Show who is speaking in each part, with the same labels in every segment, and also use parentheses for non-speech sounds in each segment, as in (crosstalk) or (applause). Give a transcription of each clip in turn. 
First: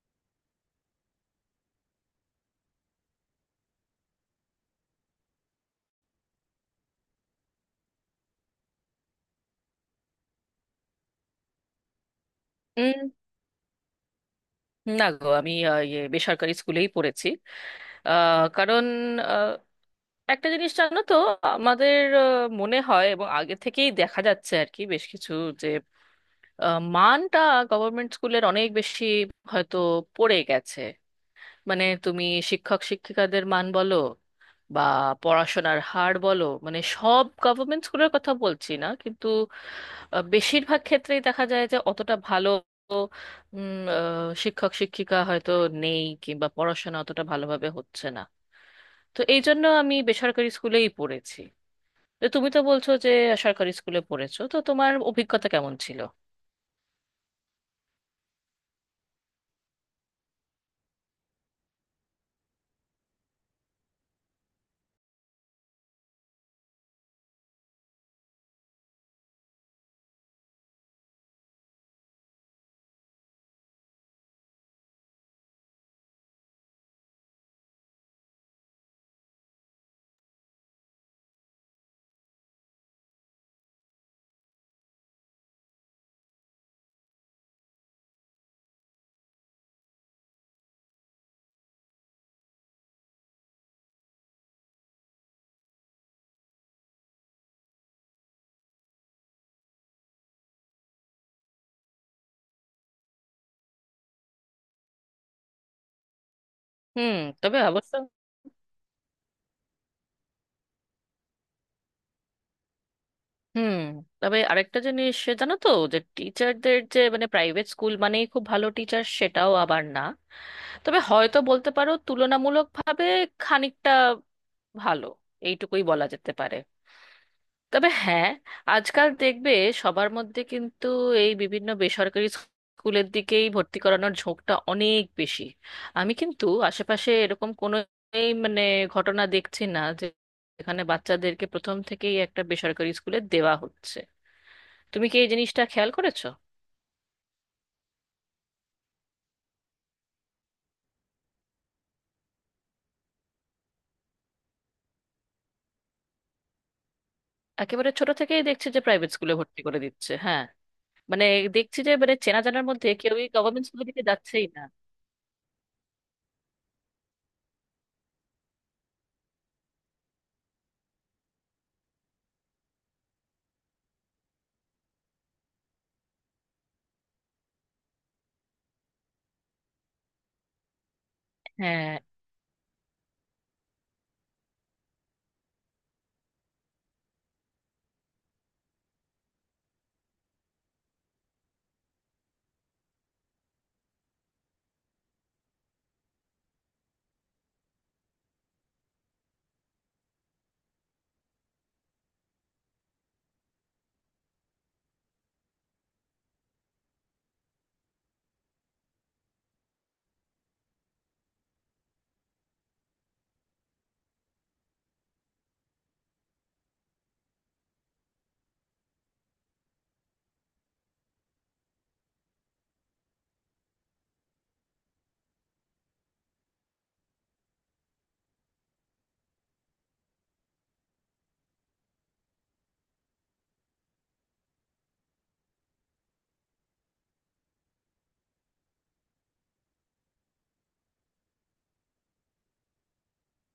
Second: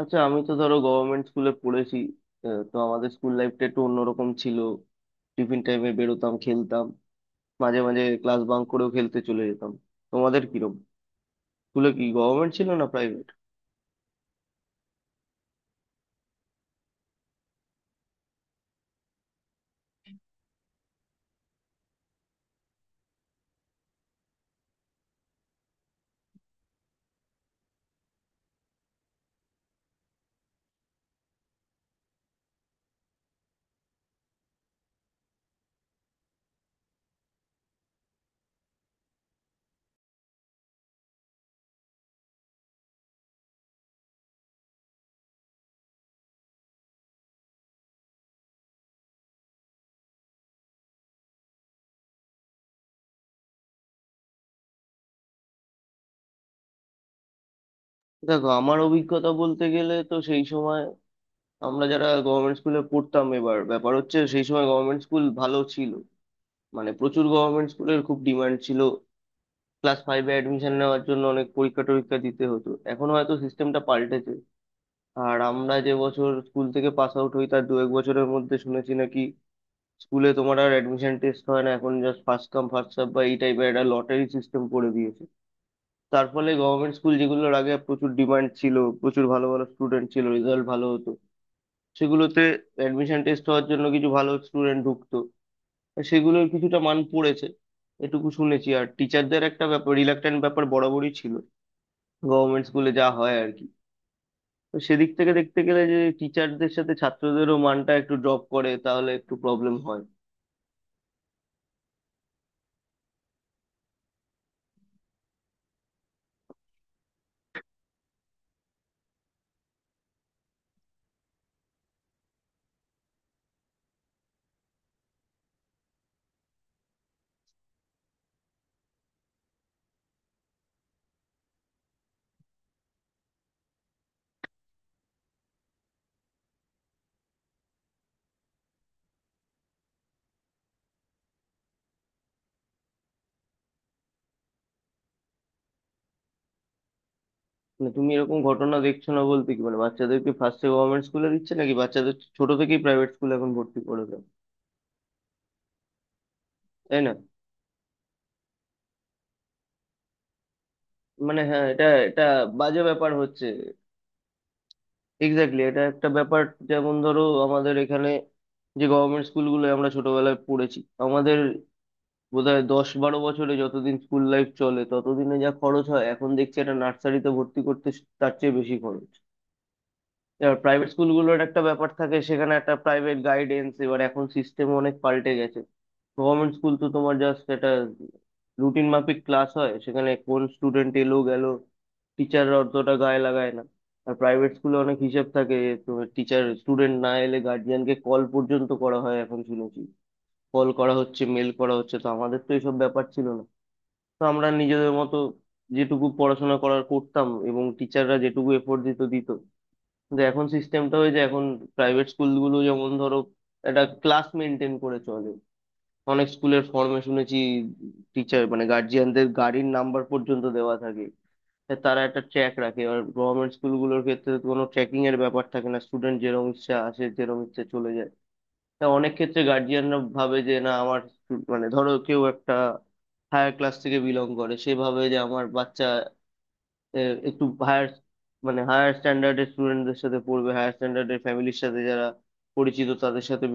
Speaker 1: আচ্ছা আমি তো ধরো গভর্নমেন্ট স্কুলে পড়েছি। তো আমাদের স্কুল লাইফটা একটু অন্যরকম ছিল। টিফিন টাইমে বেরোতাম, খেলতাম। মাঝে মাঝে ক্লাস বাঙ্ক করেও খেলতে চলে যেতাম। তোমাদের কিরকম? স্কুলে কি গভর্নমেন্ট ছিল না
Speaker 2: উম,
Speaker 1: প্রাইভেট?
Speaker 2: না গো, আমি বেসরকারি স্কুলেই পড়েছি। কারণ, আহ, একটা জিনিস জানো তো। আমাদের আহ, মনে হয়, এবং আগে থেকেই দেখা যাচ্ছে আর কি বেশ কিছু যে মানটা গভর্নমেন্ট স্কুলের অনেক বেশি হয়তো পড়ে গেছে। মানে তুমি শিক্ষক শিক্ষিকাদের মান বলো, বা পড়াশোনার হার বলো, মানে সব গভর্নমেন্ট স্কুলের কথা বলছি না কিন্তু বেশিরভাগ ক্ষেত্রেই দেখা যায় যে অতটা ভালো শিক্ষক শিক্ষিকা হয়তো নেই, কিংবা পড়াশোনা অতটা ভালোভাবে হচ্ছে না। তো এই জন্য আমি বেসরকারি স্কুলেই পড়েছি। তো তুমি তো বলছো যে সরকারি স্কুলে পড়েছো, তো তোমার অভিজ্ঞতা কেমন ছিল?
Speaker 1: দেখো, আমার অভিজ্ঞতা বলতে গেলে তো সেই সময় আমরা যারা গভর্নমেন্ট স্কুলে পড়তাম, এবার ব্যাপার হচ্ছে সেই সময় গভর্নমেন্ট স্কুল ভালো ছিল। মানে প্রচুর গভর্নমেন্ট স্কুলের খুব ডিমান্ড ছিল। ক্লাস 5-এ অ্যাডমিশন নেওয়ার জন্য অনেক পরীক্ষা টরীক্ষা দিতে হতো, এখন হয়তো সিস্টেমটা পাল্টেছে। আর আমরা যে বছর স্কুল থেকে পাস আউট হই তার 1-2 বছরের মধ্যে শুনেছি নাকি স্কুলে তোমার আর অ্যাডমিশন টেস্ট হয় না, এখন just first come first serve বা এই টাইপের একটা লটারি সিস্টেম করে দিয়েছে। তার ফলে গভর্নমেন্ট স্কুল যেগুলোর আগে প্রচুর ডিমান্ড ছিল, প্রচুর ভালো ভালো স্টুডেন্ট ছিল, রেজাল্ট ভালো হতো, সেগুলোতে অ্যাডমিশন টেস্ট হওয়ার জন্য কিছু ভালো স্টুডেন্ট ঢুকতো, আর সেগুলোর কিছুটা মান পড়েছে এটুকু শুনেছি। আর টিচারদের একটা ব্যাপার, রিলাক্ট্যান্ট ব্যাপার বরাবরই ছিল গভর্নমেন্ট স্কুলে, যা হয় আর কি। তো সেদিক থেকে দেখতে গেলে যে টিচারদের সাথে
Speaker 2: হুম।
Speaker 1: ছাত্রদেরও
Speaker 2: তবে
Speaker 1: মানটা
Speaker 2: অবশ্য,
Speaker 1: একটু ড্রপ করে, তাহলে একটু প্রবলেম হয়।
Speaker 2: হুম, তবে আরেকটা জিনিস সে জানো তো, যে টিচারদের যে, মানে প্রাইভেট স্কুল মানেই খুব ভালো টিচার সেটাও আবার না। তবে হয়তো বলতে পারো তুলনামূলকভাবে খানিকটা ভালো, এইটুকুই বলা যেতে পারে। তবে হ্যাঁ, আজকাল দেখবে সবার মধ্যে কিন্তু এই বিভিন্ন বেসরকারি স্কুলের দিকেই ভর্তি করানোর ঝোঁকটা অনেক বেশি। আমি কিন্তু আশেপাশে এরকম কোনো, এই মানে ঘটনা দেখছি না যে এখানে বাচ্চাদেরকে প্রথম থেকেই একটা বেসরকারি স্কুলে দেওয়া হচ্ছে। তুমি কি এই জিনিসটা খেয়াল করেছো?
Speaker 1: মানে তুমি এরকম ঘটনা দেখছো না বলতে কি মানে বাচ্চাদেরকে ফার্স্টে গভর্নমেন্ট স্কুলে দিচ্ছে নাকি বাচ্চাদের ছোট থেকেই প্রাইভেট স্কুলে এখন ভর্তি করে দেয়, তাই না?
Speaker 2: একেবারে ছোট থেকেই দেখছি যে প্রাইভেট স্কুলে ভর্তি করে দিচ্ছে, হ্যাঁ। মানে
Speaker 1: মানে হ্যাঁ,
Speaker 2: দেখছি
Speaker 1: এটা
Speaker 2: যে, মানে
Speaker 1: এটা
Speaker 2: চেনা জানার
Speaker 1: বাজে
Speaker 2: মধ্যে
Speaker 1: ব্যাপার
Speaker 2: কেউই
Speaker 1: হচ্ছে।
Speaker 2: গভর্নমেন্ট স্কুলের দিকে যাচ্ছেই না।
Speaker 1: এক্স্যাক্টলি, এটা একটা ব্যাপার। যেমন ধরো আমাদের এখানে যে গভর্নমেন্ট স্কুলগুলো আমরা ছোটবেলায় পড়েছি, আমাদের বোধহয় 10-12 বছরে যতদিন স্কুল লাইফ চলে ততদিনে যা খরচ হয়, এখন দেখছি একটা নার্সারিতে ভর্তি করতে তার চেয়ে বেশি খরচ। এবার প্রাইভেট স্কুলগুলোর একটা ব্যাপার
Speaker 2: হ্যাঁ।
Speaker 1: থাকে, সেখানে একটা প্রাইভেট গাইডেন্স। এবার এখন সিস্টেম অনেক পাল্টে গেছে। গভর্নমেন্ট স্কুল তো তোমার জাস্ট একটা রুটিন মাফিক ক্লাস হয়, সেখানে কোন স্টুডেন্ট এলো গেল টিচাররা অতটা গায়ে লাগায় না। আর প্রাইভেট স্কুলে অনেক হিসেব থাকে। তোমার টিচার, স্টুডেন্ট না এলে গার্জিয়ানকে কল পর্যন্ত করা হয় এখন শুনেছি। কল করা হচ্ছে, মেল করা হচ্ছে। তো আমাদের তো এইসব ব্যাপার ছিল না। তো আমরা নিজেদের মতো যেটুকু পড়াশোনা করার করতাম, এবং টিচাররা যেটুকু এফোর্ট দিত দিত। যে এখন সিস্টেমটা হয়েছে, এখন প্রাইভেট স্কুলগুলো যেমন ধরো একটা ক্লাস মেনটেন করে চলে। অনেক স্কুলের ফর্মে শুনেছি টিচার মানে গার্জিয়ানদের গাড়ির নাম্বার পর্যন্ত দেওয়া থাকে, তা তারা একটা ট্র্যাক রাখে। আর গভর্নমেন্ট স্কুলগুলোর ক্ষেত্রে তো কোনো ট্র্যাকিং এর ব্যাপার থাকে না, স্টুডেন্ট যেরকম ইচ্ছা আসে যেরকম ইচ্ছা চলে যায়। তা অনেক ক্ষেত্রে গার্জিয়ানরা ভাবে যে না, আমার মানে ধরো কেউ একটা হায়ার ক্লাস থেকে বিলং করে সেভাবে যে আমার বাচ্চা এ, একটু হায়ার, মানে হায়ার স্ট্যান্ডার্ডের স্টুডেন্টদের সাথে পড়বে, হায়ার স্ট্যান্ডার্ডের ফ্যামিলির সাথে যারা পরিচিত তাদের সাথে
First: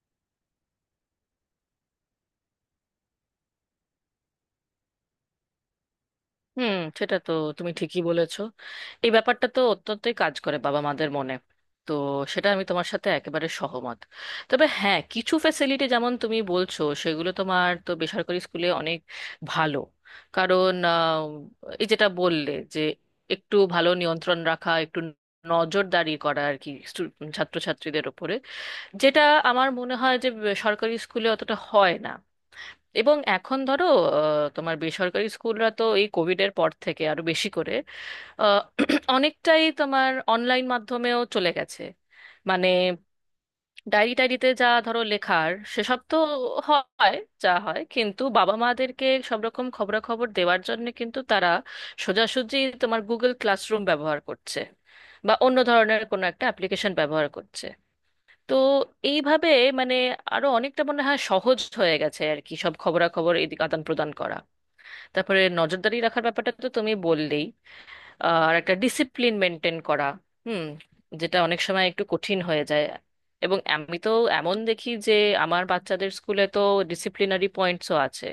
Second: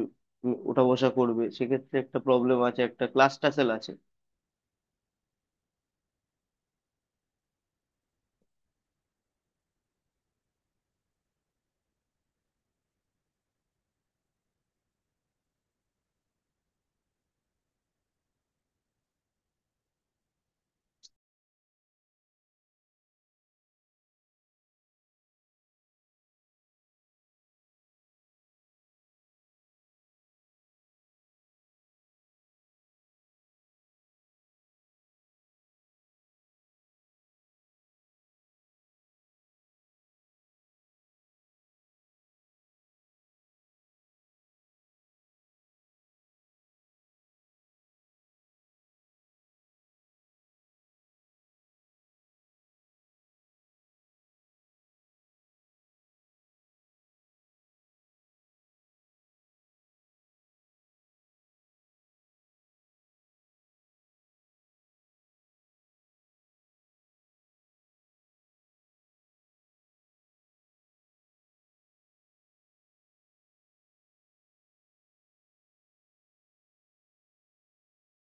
Speaker 1: ওঠা বসা করবে। সেক্ষেত্রে একটা প্রবলেম আছে, একটা ক্লাস টাসেল আছে।
Speaker 2: হুম, সেটা তো তুমি ঠিকই বলেছো। এই ব্যাপারটা তো অত্যন্তই কাজ করে বাবা মাদের মনে। তো সেটা আমি তোমার সাথে একেবারে সহমত। তবে হ্যাঁ, কিছু ফ্যাসিলিটি যেমন তুমি বলছো সেগুলো তোমার তো বেসরকারি স্কুলে অনেক ভালো। কারণ এই যেটা বললে যে, একটু ভালো নিয়ন্ত্রণ রাখা, একটু নজরদারি করা আর কি ছাত্রছাত্রীদের ওপরে, যেটা আমার মনে হয় যে সরকারি স্কুলে অতটা হয় না। এবং এখন ধরো, তোমার বেসরকারি স্কুলরা তো এই কোভিডের পর থেকে আরো বেশি করে আহ, (clears throat) অনেকটাই তোমার অনলাইন মাধ্যমেও চলে গেছে। মানে ডায়েরি টায়েরিতে যা ধরো লেখার সেসব তো হয়, যা হয়, কিন্তু বাবা মাদেরকে সব রকম খবরাখবর দেওয়ার জন্য কিন্তু তারা সোজাসুজি তোমার গুগল ক্লাসরুম ব্যবহার করছে, বা অন্য ধরনের কোনো একটা অ্যাপ্লিকেশন ব্যবহার করছে। তো এইভাবে, মানে আরো অনেকটা মনে হয় সহজ হয়ে গেছে আর কি, সব খবরাখবর এদিকে আদান প্রদান করা। তারপরে নজরদারি রাখার ব্যাপারটা তো তুমি বললেই, আর একটা ডিসিপ্লিন মেনটেন করা, হুম, যেটা অনেক সময় একটু কঠিন হয়ে যায়। এবং আমি তো এমন দেখি যে আমার বাচ্চাদের স্কুলে তো ডিসিপ্লিনারি পয়েন্টসও আছে।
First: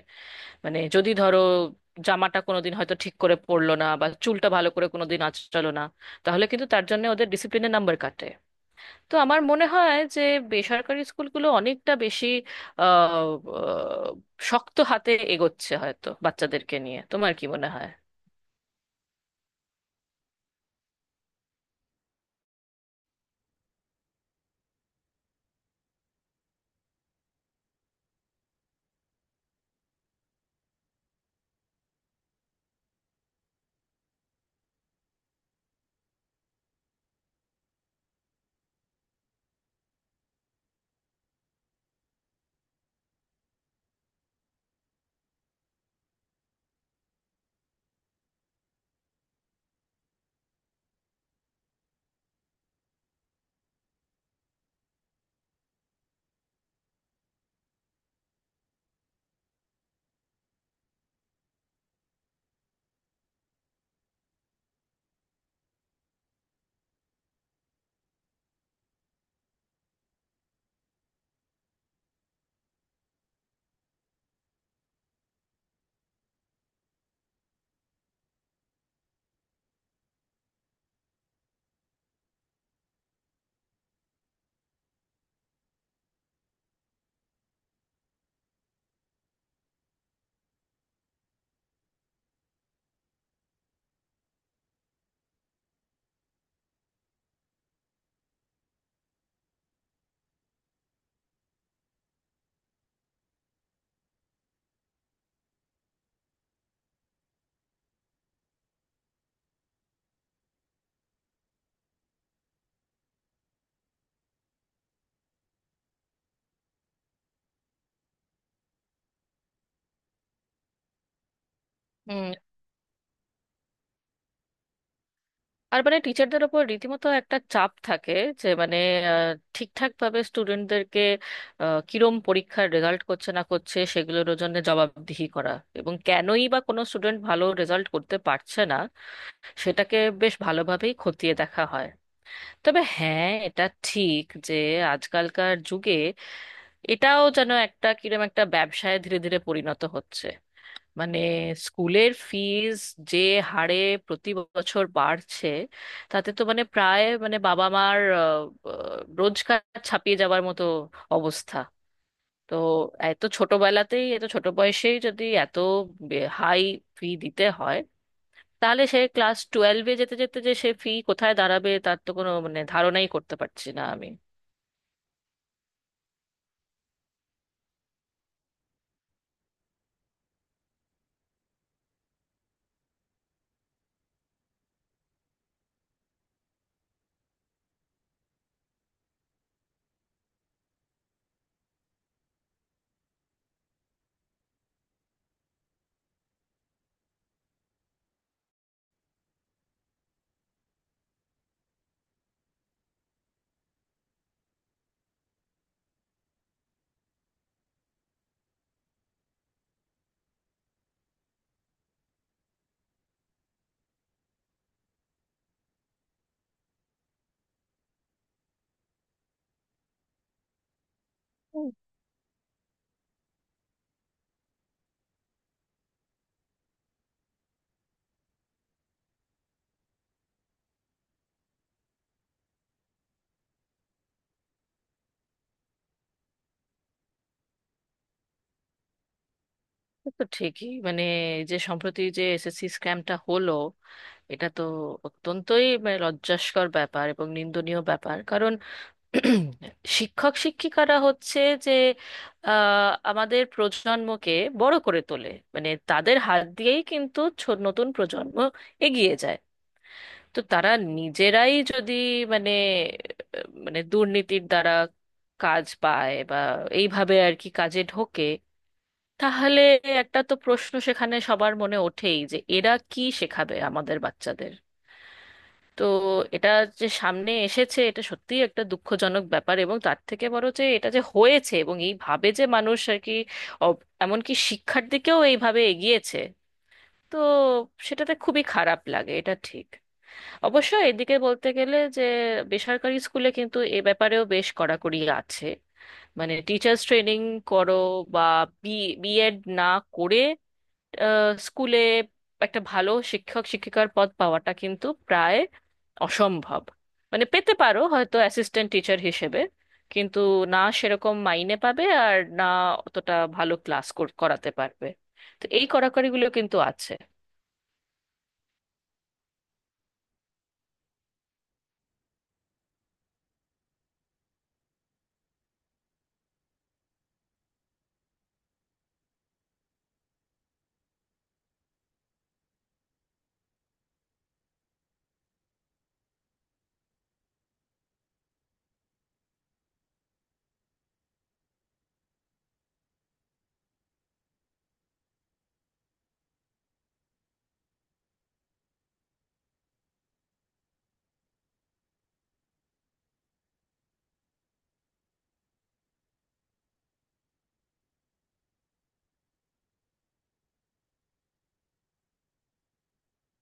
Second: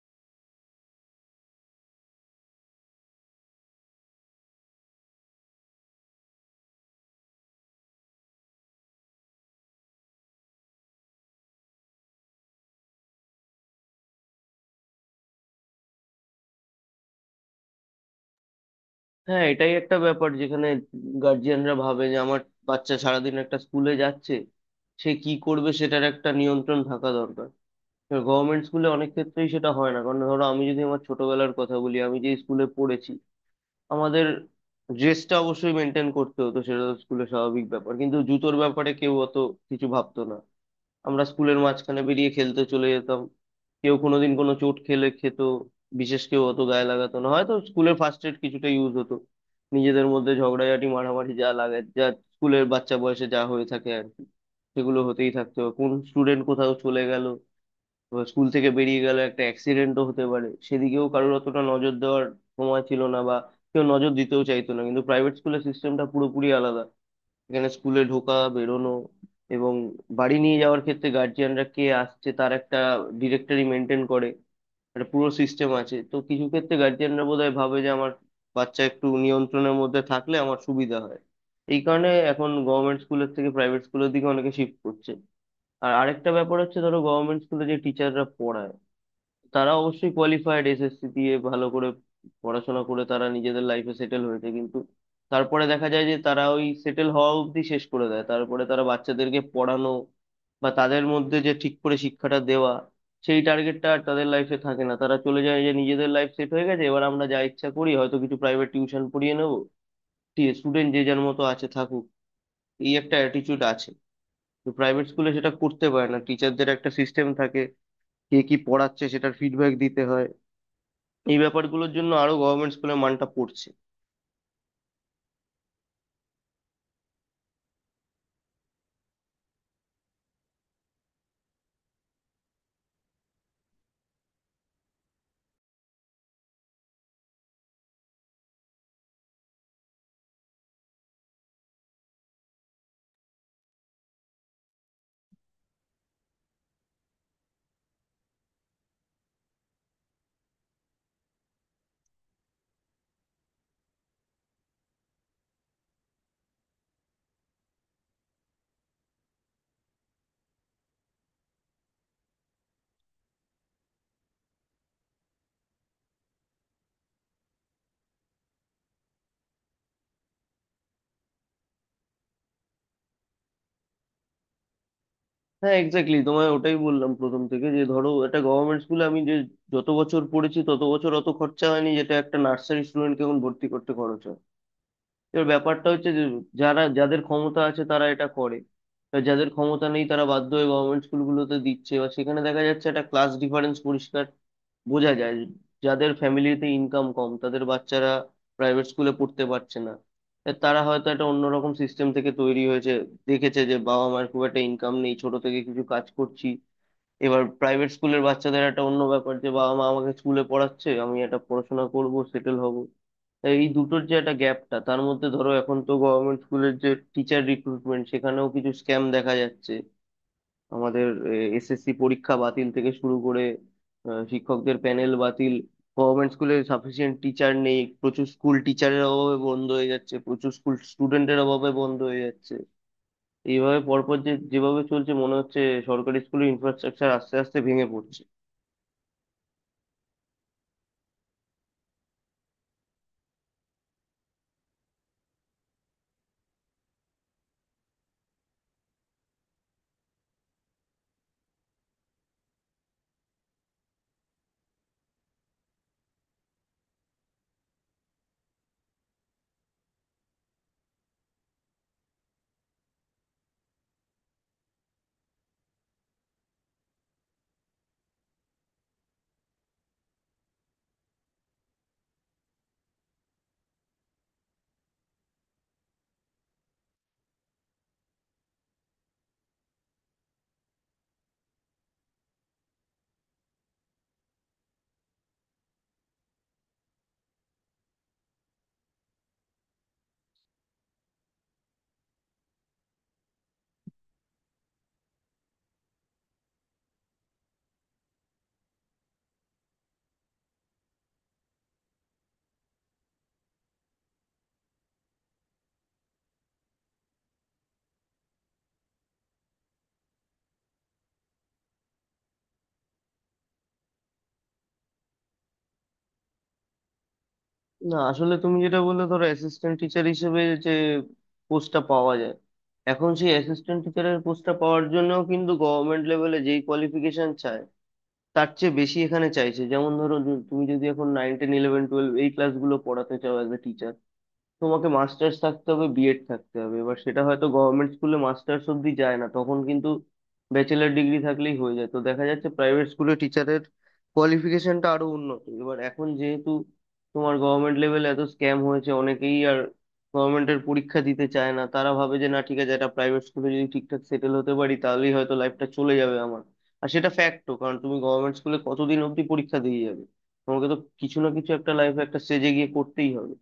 Speaker 2: মানে যদি ধরো জামাটা কোনোদিন হয়তো ঠিক করে পরলো না, বা চুলটা ভালো করে কোনোদিন আঁচড়ালো না, তাহলে কিন্তু তার জন্য ওদের ডিসিপ্লিনের নাম্বার কাটে। তো আমার মনে হয় যে বেসরকারি স্কুলগুলো অনেকটা বেশি আহ, আহ, শক্ত হাতে এগোচ্ছে হয়তো বাচ্চাদেরকে নিয়ে। তোমার কি মনে হয়?
Speaker 1: হ্যাঁ, এটাই একটা ব্যাপার যেখানে গার্জিয়ানরা ভাবে যে আমার বাচ্চা সারাদিন একটা স্কুলে যাচ্ছে, সে কি করবে সেটার একটা নিয়ন্ত্রণ থাকা দরকার। গভর্নমেন্ট স্কুলে অনেক ক্ষেত্রেই সেটা হয় না, কারণ ধরো আমি যদি আমার ছোটবেলার কথা বলি, আমি যে স্কুলে পড়েছি আমাদের ড্রেসটা অবশ্যই মেনটেন করতে হতো, সেটা তো স্কুলের স্বাভাবিক ব্যাপার, কিন্তু জুতোর ব্যাপারে কেউ অত কিছু ভাবতো না। আমরা স্কুলের মাঝখানে বেরিয়ে খেলতে চলে যেতাম, কেউ কোনোদিন কোনো চোট খেলে খেত, বিশেষ কেউ অত গায়ে লাগাতো না, হয়তো স্কুলের ফার্স্ট এড কিছুটা ইউজ হতো। নিজেদের মধ্যে ঝগড়াঝাটি মারামারি যা লাগে, যা স্কুলের বাচ্চা বয়সে যা হয়ে থাকে আর কি, সেগুলো হতেই থাকতো। কোন স্টুডেন্ট কোথাও চলে গেল, এবার স্কুল থেকে বেরিয়ে গেল, একটা অ্যাক্সিডেন্টও হতে পারে, সেদিকেও কারোর অতটা নজর দেওয়ার সময় ছিল না বা কেউ নজর দিতেও চাইতো না। কিন্তু প্রাইভেট স্কুলের সিস্টেমটা পুরোপুরি আলাদা। এখানে স্কুলে ঢোকা, বেরোনো এবং বাড়ি নিয়ে যাওয়ার ক্ষেত্রে গার্জিয়ানরা কে আসছে তার একটা ডিরেক্টরি মেনটেন করে, একটা পুরো সিস্টেম আছে। তো কিছু ক্ষেত্রে গার্জিয়ানরা বোধহয় ভাবে যে আমার বাচ্চা একটু নিয়ন্ত্রণের মধ্যে থাকলে আমার সুবিধা হয়। এই কারণে এখন গভর্নমেন্ট স্কুলের থেকে প্রাইভেট স্কুলের দিকে অনেকে শিফট করছে। আর আরেকটা ব্যাপার হচ্ছে, ধরো গভর্নমেন্ট স্কুলে যে তারা অবশ্যই কোয়ালিফাইড, এসএসসি দিয়ে ভালো করে পড়াশোনা করে তারা নিজেদের লাইফে সেটেল হয়েছে, কিন্তু তারপরে দেখা যায় যে তারা ওই সেটেল হওয়া অবধি শেষ করে দেয়। তারপরে তারা বাচ্চাদেরকে পড়ানো বা তাদের মধ্যে যে ঠিক করে শিক্ষাটা দেওয়া, সেই টার্গেটটা আর তাদের লাইফে থাকে না। তারা চলে যায় যে নিজেদের লাইফ সেট হয়ে গেছে, এবার আমরা যা ইচ্ছা করি, হয়তো কিছু প্রাইভেট টিউশন পড়িয়ে নেবো, স্টুডেন্ট যে যার মতো আছে থাকুক, এই একটা অ্যাটিটিউড আছে। তো প্রাইভেট স্কুলে সেটা করতে পারে না, টিচারদের একটা সিস্টেম থাকে, কে কি পড়াচ্ছে সেটার ফিডব্যাক দিতে হয়। এই ব্যাপারগুলোর জন্য
Speaker 2: হুম।
Speaker 1: আরো গভর্নমেন্ট স্কুলের মানটা পড়ছে।
Speaker 2: আর মানে টিচারদের ওপর রীতিমতো একটা চাপ থাকে, যে মানে ঠিকঠাক ভাবে স্টুডেন্টদেরকে কিরম পরীক্ষার রেজাল্ট করছে না করছে সেগুলোর জন্য জবাবদিহি করা। এবং কেনই বা কোনো স্টুডেন্ট ভালো রেজাল্ট করতে পারছে না সেটাকে বেশ ভালোভাবেই খতিয়ে দেখা হয়। তবে হ্যাঁ, এটা ঠিক যে আজকালকার যুগে এটাও যেন একটা কিরম একটা ব্যবসায় ধীরে ধীরে পরিণত হচ্ছে। মানে স্কুলের ফিজ যে হারে প্রতি বছর বাড়ছে, তাতে তো মানে প্রায়, মানে বাবা মার রোজগার ছাপিয়ে যাবার মতো অবস্থা। তো এত ছোটবেলাতেই, এত ছোট বয়সেই যদি এত হাই ফি দিতে হয়, তাহলে সে ক্লাস টুয়েলভে যেতে যেতে যে সে ফি কোথায় দাঁড়াবে, তার তো কোনো মানে ধারণাই করতে পারছি না আমি।
Speaker 1: হ্যাঁ এক্স্যাক্টলি, তোমায় ওটাই বললাম প্রথম থেকে যে ধরো একটা গভর্নমেন্ট স্কুলে আমি যে যত বছর পড়েছি, তত বছর অত খরচা হয়নি যেটা একটা নার্সারি স্টুডেন্টকে এখন ভর্তি করতে খরচ হয়। এবার ব্যাপারটা হচ্ছে যে যারা, যাদের ক্ষমতা আছে তারা এটা করে, আর যাদের ক্ষমতা নেই তারা বাধ্য হয়ে গভর্নমেন্ট স্কুলগুলোতে দিচ্ছে। এবার সেখানে দেখা যাচ্ছে একটা ক্লাস ডিফারেন্স পরিষ্কার বোঝা যায়। যাদের ফ্যামিলিতে ইনকাম কম, তাদের বাচ্চারা প্রাইভেট স্কুলে পড়তে পারছে না। তা তারা হয়তো একটা অন্যরকম সিস্টেম থেকে তৈরি হয়েছে, দেখেছে যে বাবা মার খুব একটা ইনকাম নেই, ছোট থেকে কিছু কাজ করছি। এবার প্রাইভেট স্কুলের বাচ্চাদের একটা অন্য ব্যাপার, যে বাবা মা আমাকে স্কুলে পড়াচ্ছে, আমি একটা পড়াশোনা করব, সেটেল হব। তাই এই দুটোর যে একটা গ্যাপটা, তার মধ্যে ধরো এখন তো গভর্নমেন্ট স্কুলের যে টিচার রিক্রুটমেন্ট, সেখানেও কিছু স্ক্যাম দেখা যাচ্ছে। আমাদের এসএসসি পরীক্ষা বাতিল থেকে শুরু করে শিক্ষকদের প্যানেল বাতিল, গভর্নমেন্ট স্কুলে সাফিসিয়েন্ট টিচার নেই, প্রচুর স্কুল টিচারের অভাবে বন্ধ হয়ে যাচ্ছে, প্রচুর স্কুল স্টুডেন্টের অভাবে বন্ধ হয়ে যাচ্ছে। এইভাবে পরপর যে যেভাবে চলছে, মনে হচ্ছে সরকারি স্কুলের ইনফ্রাস্ট্রাকচার আস্তে আস্তে ভেঙে পড়ছে।
Speaker 2: সে তো ঠিকই, মানে এই যে সম্প্রতি যে এসএসসি স্ক্যামটা হলো, এটা তো অত্যন্তই মানে লজ্জাস্কর ব্যাপার এবং নিন্দনীয় ব্যাপার। কারণ (clears throat) শিক্ষক শিক্ষিকারা হচ্ছে যে আমাদের প্রজন্মকে বড় করে তোলে। মানে তাদের হাত দিয়েই কিন্তু নতুন প্রজন্ম এগিয়ে যায়। তো তারা নিজেরাই যদি, মানে মানে দুর্নীতির দ্বারা কাজ পায়, বা এইভাবে আর কি কাজে ঢোকে, তাহলে একটা তো প্রশ্ন সেখানে সবার মনে ওঠেই যে এরা কি শেখাবে আমাদের বাচ্চাদের। তো এটা যে সামনে এসেছে এটা সত্যিই একটা দুঃখজনক ব্যাপার, এবং তার থেকে বড় যে এটা যে হয়েছে এবং এইভাবে যে মানুষ আর কি, এমনকি শিক্ষার দিকেও এইভাবে এগিয়েছে। তো সেটাতে খুবই খারাপ লাগে, এটা ঠিক। অবশ্য এদিকে বলতে গেলে যে বেসরকারি স্কুলে কিন্তু এ ব্যাপারেও বেশ কড়াকড়ি আছে। মানে টিচার্স ট্রেনিং করো, বা বি বিএড না করে স্কুলে একটা ভালো শিক্ষক শিক্ষিকার পদ পাওয়াটা কিন্তু প্রায় অসম্ভব। মানে পেতে পারো হয়তো অ্যাসিস্ট্যান্ট টিচার হিসেবে, কিন্তু না সেরকম মাইনে পাবে, আর না অতটা ভালো ক্লাস করাতে পারবে। তো এই কড়াকড়িগুলো কিন্তু আছে।
Speaker 1: না আসলে তুমি যেটা বললে, ধরো অ্যাসিস্ট্যান্ট টিচার হিসেবে যে পোস্টটা পাওয়া যায়, এখন সেই অ্যাসিস্ট্যান্ট টিচারের পোস্টটা পাওয়ার জন্যও কিন্তু গভর্নমেন্ট লেভেলে যেই কোয়ালিফিকেশন চায়, তার চেয়ে বেশি এখানে চাইছে। যেমন ধরো যে তুমি যদি এখন 9, 10, 11, 12 এই ক্লাসগুলো পড়াতে চাও অ্যাজ এ টিচার, তোমাকে মাস্টার্স থাকতে হবে, বিএড থাকতে হবে। এবার সেটা হয়তো গভর্নমেন্ট স্কুলে মাস্টার্স অব্দি যায় না, তখন কিন্তু ব্যাচেলার ডিগ্রি থাকলেই হয়ে যায়। তো দেখা যাচ্ছে প্রাইভেট স্কুলে টিচারের কোয়ালিফিকেশনটা আরো উন্নত। এবার এখন যেহেতু তোমার গভর্নমেন্ট লেভেলে এত স্ক্যাম হয়েছে, অনেকেই আর গভর্নমেন্টের পরীক্ষা দিতে চায় না। তারা ভাবে যে না ঠিক আছে, একটা প্রাইভেট স্কুলে যদি ঠিকঠাক সেটেল হতে পারি তাহলেই হয়তো লাইফটা চলে যাবে আমার। আর সেটা ফ্যাক্টও, কারণ তুমি গভর্নমেন্ট স্কুলে কতদিন অব্দি পরীক্ষা দিয়ে যাবে, তোমাকে তো কিছু না কিছু একটা লাইফে একটা স্টেজে গিয়ে করতেই হবে।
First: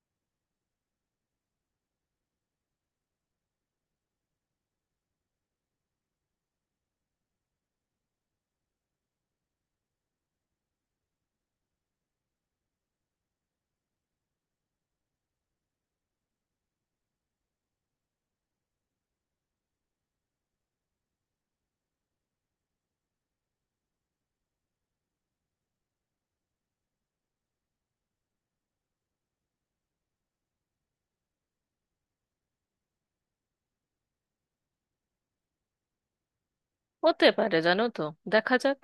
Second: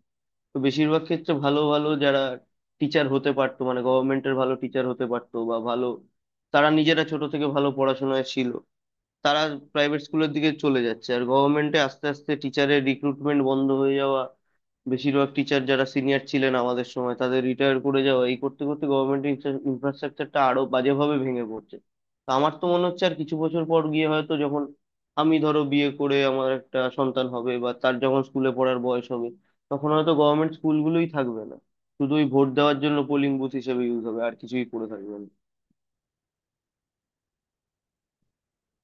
Speaker 1: তো বেশিরভাগ ক্ষেত্রে ভালো ভালো যারা টিচার হতে পারতো, মানে গভর্নমেন্টের ভালো টিচার হতে পারতো বা ভালো, তারা নিজেরা ছোট থেকে ভালো পড়াশোনায় ছিল, তারা প্রাইভেট স্কুলের দিকে চলে যাচ্ছে। আর গভর্নমেন্টে আস্তে আস্তে টিচারের রিক্রুটমেন্ট বন্ধ হয়ে যাওয়া, বেশিরভাগ টিচার যারা সিনিয়র ছিলেন আমাদের সময় তাদের রিটায়ার করে যাওয়া, এই করতে করতে গভর্নমেন্টের ইনফ্রাস্ট্রাকচারটা আরো বাজেভাবে ভেঙে পড়ছে। তো আমার তো মনে হচ্ছে আর কিছু বছর পর গিয়ে হয়তো, যখন আমি ধরো বিয়ে করে আমার একটা সন্তান হবে বা তার যখন স্কুলে পড়ার বয়স হবে, তখন হয়তো গভর্নমেন্ট স্কুলগুলোই থাকবে না, শুধু ওই ভোট দেওয়ার জন্য পোলিং বুথ হিসেবে ইউজ হবে, আর কিছুই করে থাকবে না।
Speaker 2: হতে পারে, জানো তো। দেখা যাক।